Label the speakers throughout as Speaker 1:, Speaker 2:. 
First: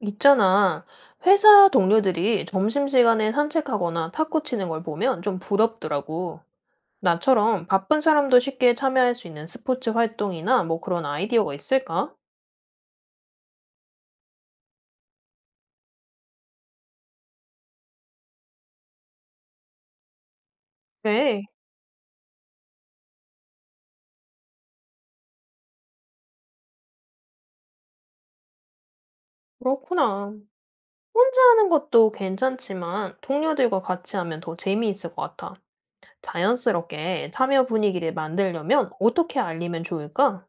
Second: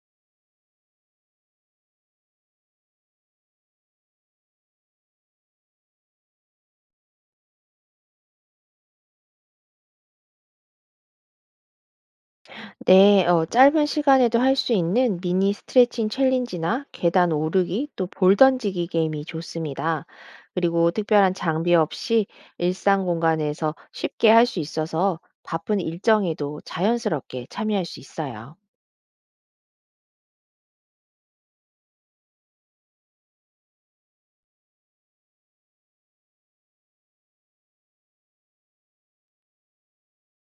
Speaker 1: 있잖아. 회사 동료들이 점심시간에 산책하거나 탁구 치는 걸 보면 좀 부럽더라고. 나처럼 바쁜 사람도 쉽게 참여할 수 있는 스포츠 활동이나 뭐 그런 아이디어가 있을까?
Speaker 2: 네, 짧은 시간에도 할 수 있는 미니 스트레칭 챌린지나 계단 오르기 또 볼 던지기 게임이 좋습니다. 그리고 특별한
Speaker 1: 그래,
Speaker 2: 장비 없이 일상 공간에서 쉽게 할 수 있어서 바쁜 일정에도 자연스럽게 참여할 수 있어요.
Speaker 1: 그렇구나. 혼자 하는 것도 괜찮지만 동료들과 같이 하면 더 재미있을 것 같아. 자연스럽게 참여 분위기를 만들려면 어떻게 알리면 좋을까?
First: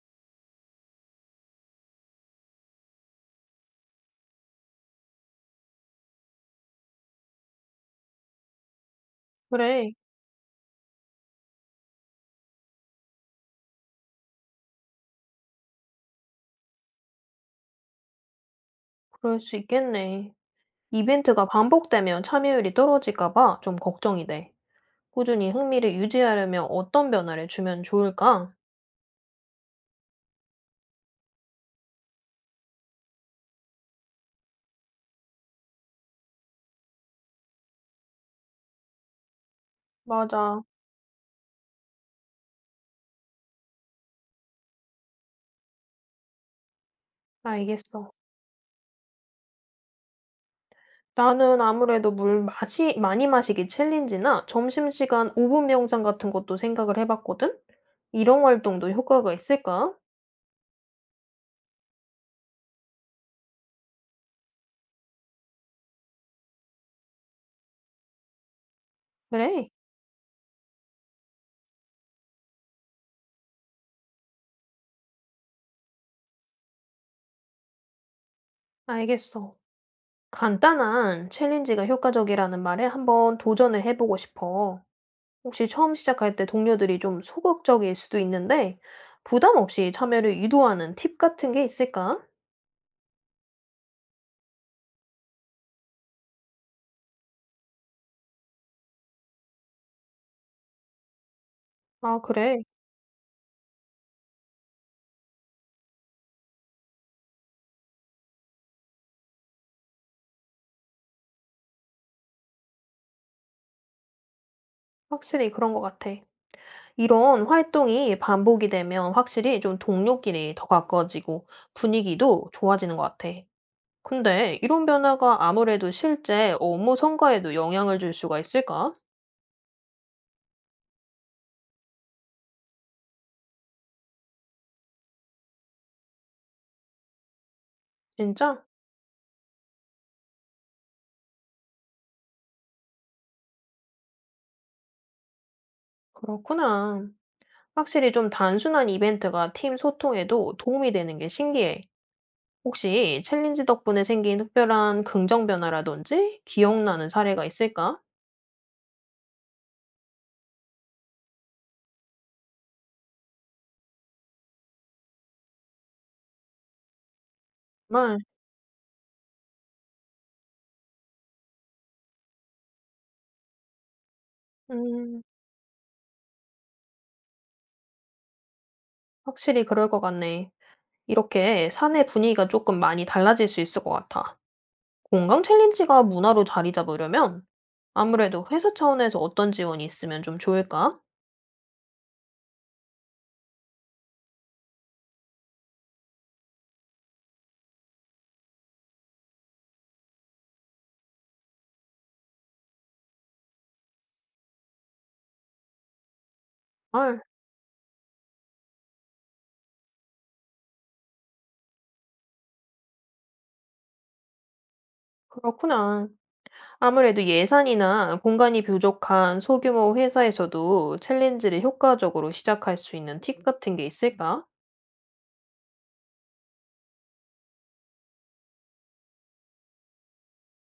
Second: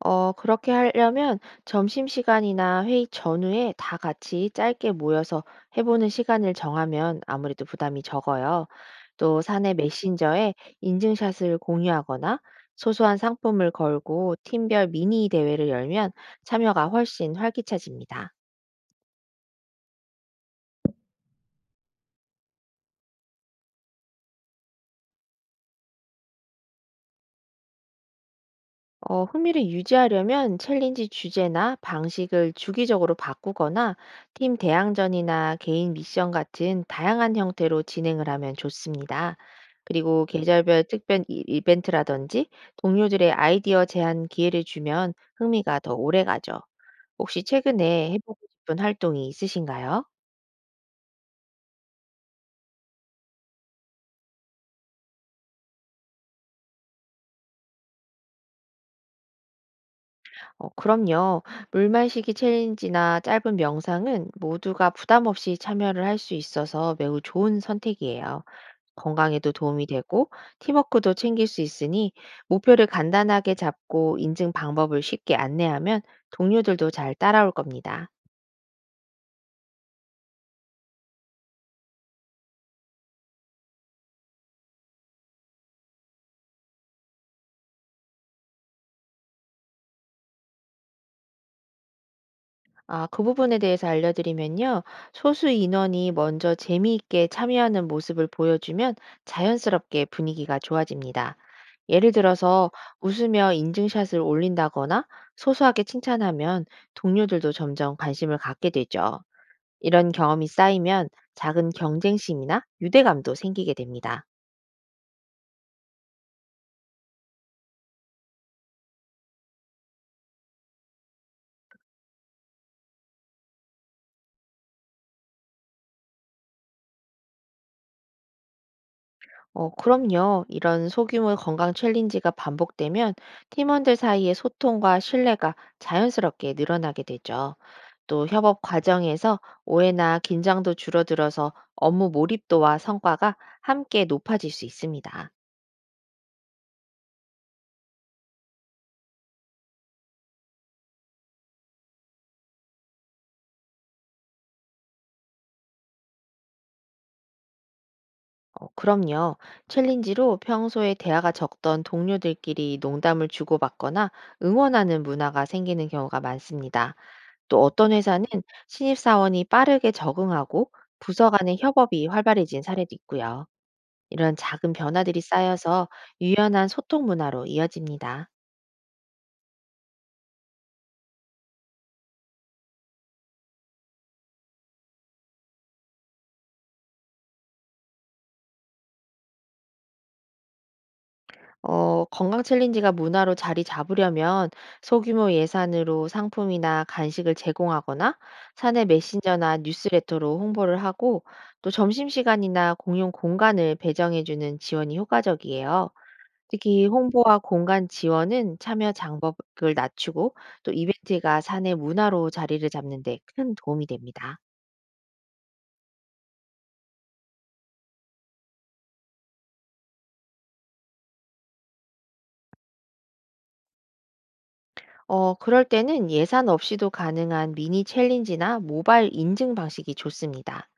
Speaker 2: 그렇게 하려면 점심시간이나 회의 전후에 다 같이 짧게 모여서 해보는 시간을 정하면 아무래도 부담이 적어요. 또 사내
Speaker 1: 그래,
Speaker 2: 메신저에 인증샷을 공유하거나 소소한 상품을 걸고 팀별 미니 대회를 열면 참여가 훨씬 활기차집니다.
Speaker 1: 그럴 수 있겠네. 이벤트가 반복되면 참여율이 떨어질까 봐 좀 걱정이 돼. 꾸준히 흥미를 유지하려면 어떤 변화를 주면 좋을까?
Speaker 2: 흥미를 유지하려면 챌린지 주제나 방식을 주기적으로 바꾸거나 팀 대항전이나 개인 미션 같은 다양한 형태로 진행을 하면 좋습니다. 그리고
Speaker 1: 맞아.
Speaker 2: 계절별 특별 이벤트라든지 동료들의 아이디어 제안 기회를 주면 흥미가 더 오래 가죠. 혹시 최근에
Speaker 1: 알겠어.
Speaker 2: 해보고 싶은 활동이 있으신가요?
Speaker 1: 나는 아무래도 많이 마시기 챌린지나 점심시간 5분 명상 같은 것도 생각을 해봤거든? 이런 활동도 효과가 있을까?
Speaker 2: 그럼요. 물 마시기 챌린지나 짧은 명상은 모두가 부담 없이 참여를 할 수 있어서 매우 좋은 선택이에요. 건강에도
Speaker 1: 그래,
Speaker 2: 도움이 되고 팀워크도 챙길 수 있으니 목표를 간단하게 잡고 인증 방법을 쉽게 안내하면 동료들도 잘 따라올 겁니다.
Speaker 1: 알겠어. 간단한 챌린지가 효과적이라는 말에 한번 도전을 해보고 싶어. 혹시 처음 시작할 때 동료들이 좀 소극적일 수도 있는데, 부담 없이 참여를 유도하는 팁 같은 게 있을까?
Speaker 2: 아, 그 부분에 대해서 알려드리면요. 소수 인원이 먼저 재미있게 참여하는 모습을 보여주면 자연스럽게 분위기가 좋아집니다. 예를
Speaker 1: 아, 그래.
Speaker 2: 들어서 웃으며 인증샷을 올린다거나 소소하게 칭찬하면 동료들도 점점 관심을 갖게 되죠. 이런 경험이 쌓이면 작은 경쟁심이나 유대감도 생기게 됩니다.
Speaker 1: 확실히 그런 것 같아. 이런 활동이 반복이 되면 확실히 좀 동료끼리 더 가까워지고 분위기도 좋아지는 것 같아. 근데 이런 변화가 아무래도 실제 업무 성과에도 영향을 줄 수가 있을까?
Speaker 2: 그럼요. 이런 소규모 건강 챌린지가 반복되면 팀원들 사이의 소통과 신뢰가 자연스럽게 늘어나게 되죠. 또 협업
Speaker 1: 진짜?
Speaker 2: 과정에서 오해나 긴장도 줄어들어서 업무 몰입도와 성과가 함께 높아질 수 있습니다.
Speaker 1: 그렇구나. 확실히 좀 단순한 이벤트가 팀 소통에도 도움이 되는 게 신기해. 혹시 챌린지 덕분에 생긴 특별한 긍정 변화라든지 기억나는 사례가 있을까?
Speaker 2: 그럼요. 챌린지로 평소에 대화가 적던 동료들끼리 농담을 주고받거나 응원하는 문화가 생기는 경우가 많습니다. 또 어떤
Speaker 1: 정말,
Speaker 2: 회사는 신입사원이 빠르게 적응하고 부서 간의 협업이 활발해진 사례도 있고요. 이런 작은 변화들이
Speaker 1: 음,
Speaker 2: 쌓여서 유연한 소통 문화로 이어집니다.
Speaker 1: 확실히 그럴 것 같네. 이렇게 사내 분위기가 조금 많이 달라질 수 있을 것 같아. 건강 챌린지가 문화로 자리 잡으려면 아무래도 회사 차원에서 어떤 지원이 있으면 좀 좋을까?
Speaker 2: 건강 챌린지가 문화로 자리 잡으려면 소규모 예산으로 상품이나 간식을 제공하거나 사내 메신저나 뉴스레터로 홍보를 하고 또 점심시간이나 공용 공간을 배정해주는 지원이 효과적이에요. 특히
Speaker 1: 아,
Speaker 2: 홍보와 공간 지원은 참여 장벽을 낮추고 또 이벤트가 사내 문화로 자리를 잡는 데 큰 도움이 됩니다.
Speaker 1: 그렇구나. 아무래도 예산이나 공간이 부족한 소규모 회사에서도 챌린지를 효과적으로 시작할 수 있는 팁 같은 게 있을까?
Speaker 2: 그럴 때는 예산 없이도 가능한 미니 챌린지나 모바일 인증 방식이 좋습니다.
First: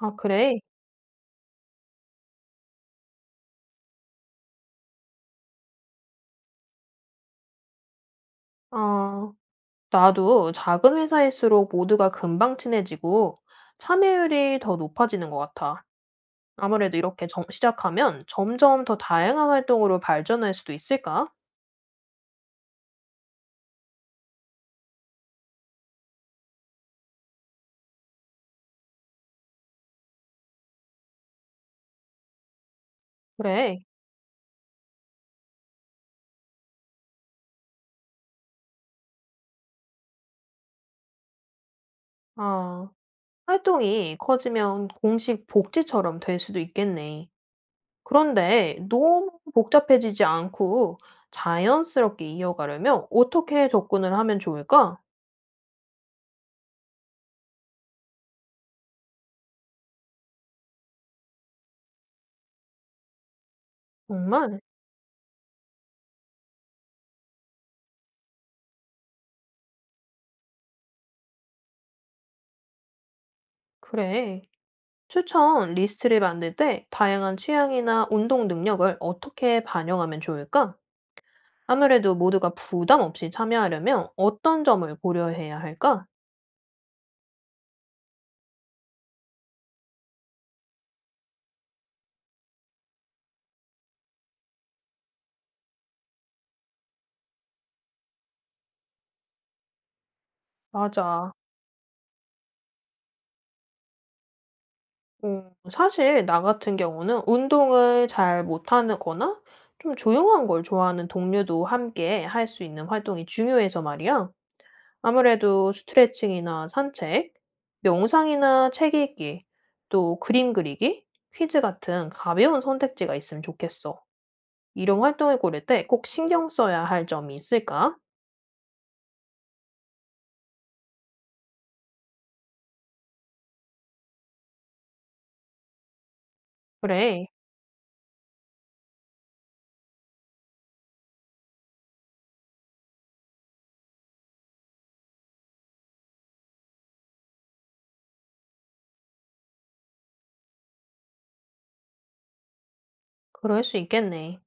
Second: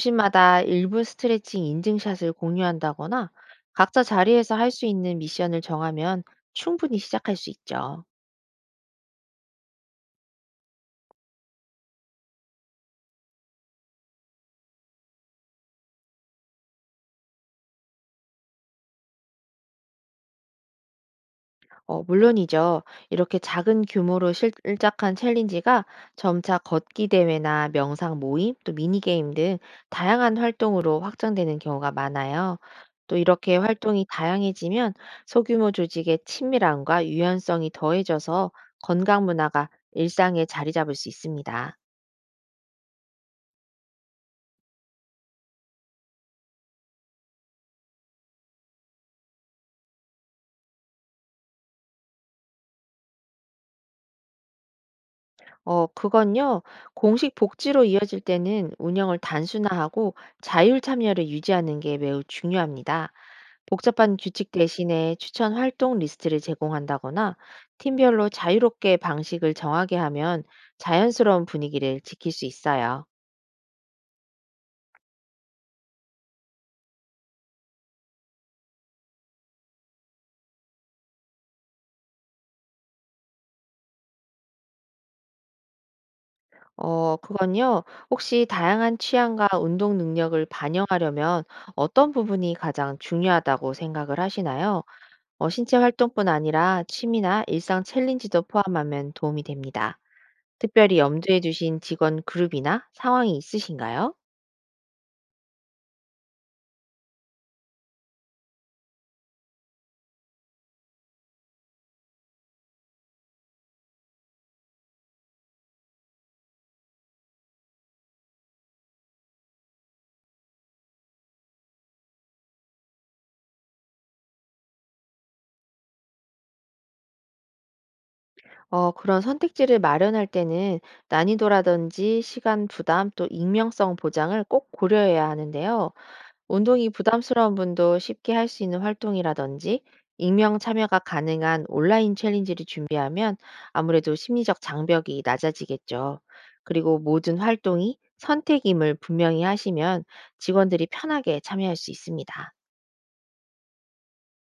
Speaker 1: 아, 그래.
Speaker 2: 1분 스트레칭 인증샷을 공유한다거나 각자 자리에서 할 수 있는 미션을 정하면 충분히 시작할 수 있죠.
Speaker 1: 아, 나도 작은 회사일수록 모두가 금방 친해지고 참여율이 더 높아지는 것 같아. 아무래도 이렇게 시작하면 점점 더 다양한 활동으로 발전할 수도 있을까?
Speaker 2: 물론이죠. 이렇게 작은 규모로 시작한 챌린지가 점차 걷기 대회나 명상 모임, 또 미니게임 등 다양한 활동으로 확장되는 경우가 많아요. 또 이렇게
Speaker 1: 그래.
Speaker 2: 활동이 다양해지면 소규모 조직의 친밀함과 유연성이 더해져서 건강 문화가 일상에 자리 잡을 수 있습니다.
Speaker 1: 아. 활동이 커지면 공식 복지처럼 될 수도 있겠네. 그런데 너무 복잡해지지 않고 자연스럽게 이어가려면 어떻게 접근을 하면 좋을까?
Speaker 2: 그건요, 공식 복지로 이어질 때는 운영을 단순화하고 자율 참여를 유지하는 게 매우 중요합니다. 복잡한 규칙
Speaker 1: 정말?
Speaker 2: 대신에 추천 활동 리스트를 제공한다거나 팀별로 자유롭게 방식을 정하게 하면 자연스러운 분위기를 지킬 수 있어요.
Speaker 1: 그래. 추천 리스트를 만들 때 다양한 취향이나 운동 능력을 어떻게 반영하면 좋을까? 아무래도 모두가 부담 없이 참여하려면 어떤 점을 고려해야 할까?
Speaker 2: 그건요. 혹시 다양한 취향과 운동 능력을 반영하려면 어떤 부분이 가장 중요하다고 생각을 하시나요? 신체 활동뿐 아니라 취미나 일상 챌린지도 포함하면 도움이 됩니다. 특별히
Speaker 1: 맞아.
Speaker 2: 염두에 두신 직원 그룹이나 상황이 있으신가요?
Speaker 1: 음, 사실 나 같은 경우는 운동을 잘 못하는 거나 좀 조용한 걸 좋아하는 동료도 함께 할 수 있는 활동이 중요해서 말이야. 아무래도 스트레칭이나 산책, 명상이나 책 읽기, 또 그림 그리기, 퀴즈 같은 가벼운 선택지가 있으면 좋겠어. 이런 활동을 고를 때 꼭 신경 써야 할 점이 있을까?
Speaker 2: 그런 선택지를 마련할 때는 난이도라든지 시간 부담 또 익명성 보장을 꼭 고려해야 하는데요. 운동이
Speaker 1: 그래,
Speaker 2: 부담스러운 분도 쉽게 할 수 있는 활동이라든지 익명 참여가 가능한 온라인 챌린지를 준비하면 아무래도 심리적 장벽이 낮아지겠죠. 그리고 모든 활동이 선택임을 분명히 하시면 직원들이 편하게 참여할 수 있습니다.
Speaker 1: 그럴 수 있겠네.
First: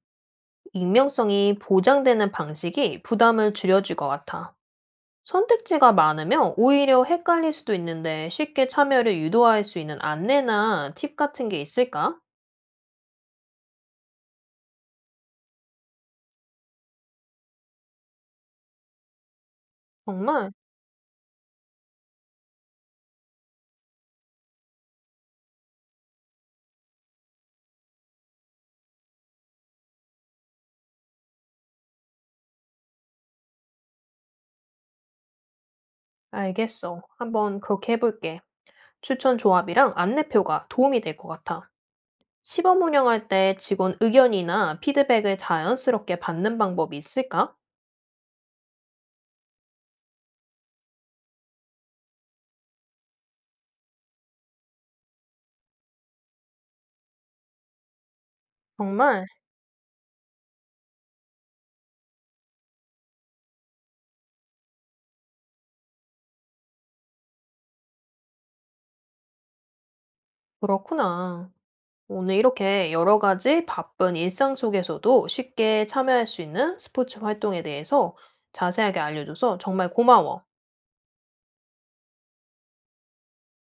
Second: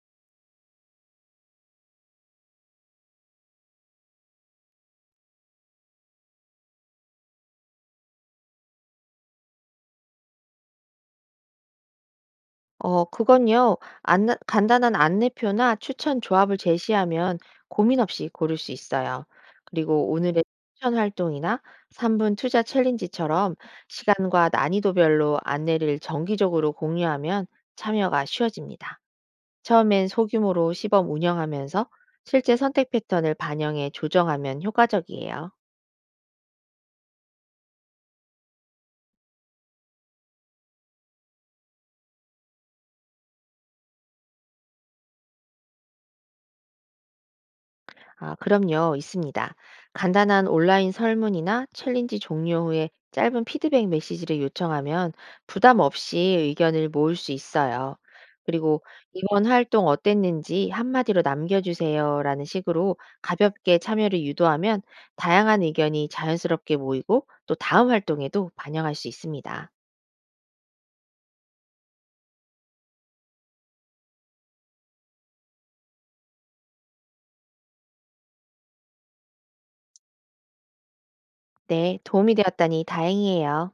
Speaker 1: 익명성이 보장되는 방식이 부담을 줄여줄 것 같아. 선택지가 많으면 오히려 헷갈릴 수도 있는데 쉽게 참여를 유도할 수 있는 안내나 팁 같은 게 있을까?
Speaker 2: 그건요. 간단한 안내표나 추천 조합을 제시하면 고민 없이 고를 수 있어요. 그리고 오늘의
Speaker 1: 정말?
Speaker 2: 추천 활동이나 3분 투자 챌린지처럼 시간과 난이도별로 안내를 정기적으로 공유하면 참여가 쉬워집니다. 처음엔 소규모로 시범 운영하면서 실제 선택 패턴을 반영해 조정하면 효과적이에요.
Speaker 1: 알겠어. 한번 그렇게 해볼게. 추천 조합이랑 안내표가 도움이 될 것 같아. 시범 운영할 때 직원 의견이나 피드백을 자연스럽게 받는 방법이 있을까?
Speaker 2: 아, 그럼요, 있습니다. 간단한 온라인 설문이나 챌린지 종료 후에 짧은 피드백 메시지를 요청하면 부담 없이 의견을 모을 수 있어요. 그리고
Speaker 1: 정말?
Speaker 2: 이번 활동 어땠는지 한마디로 남겨주세요라는 식으로 가볍게 참여를 유도하면 다양한 의견이 자연스럽게 모이고 또 다음 활동에도 반영할 수 있습니다.
Speaker 1: 그렇구나. 오늘 이렇게 여러 가지 바쁜 일상 속에서도 쉽게 참여할 수 있는 스포츠 활동에 대해서 자세하게 알려줘서 정말 고마워.
Speaker 2: 네, 도움이 되었다니 다행이에요.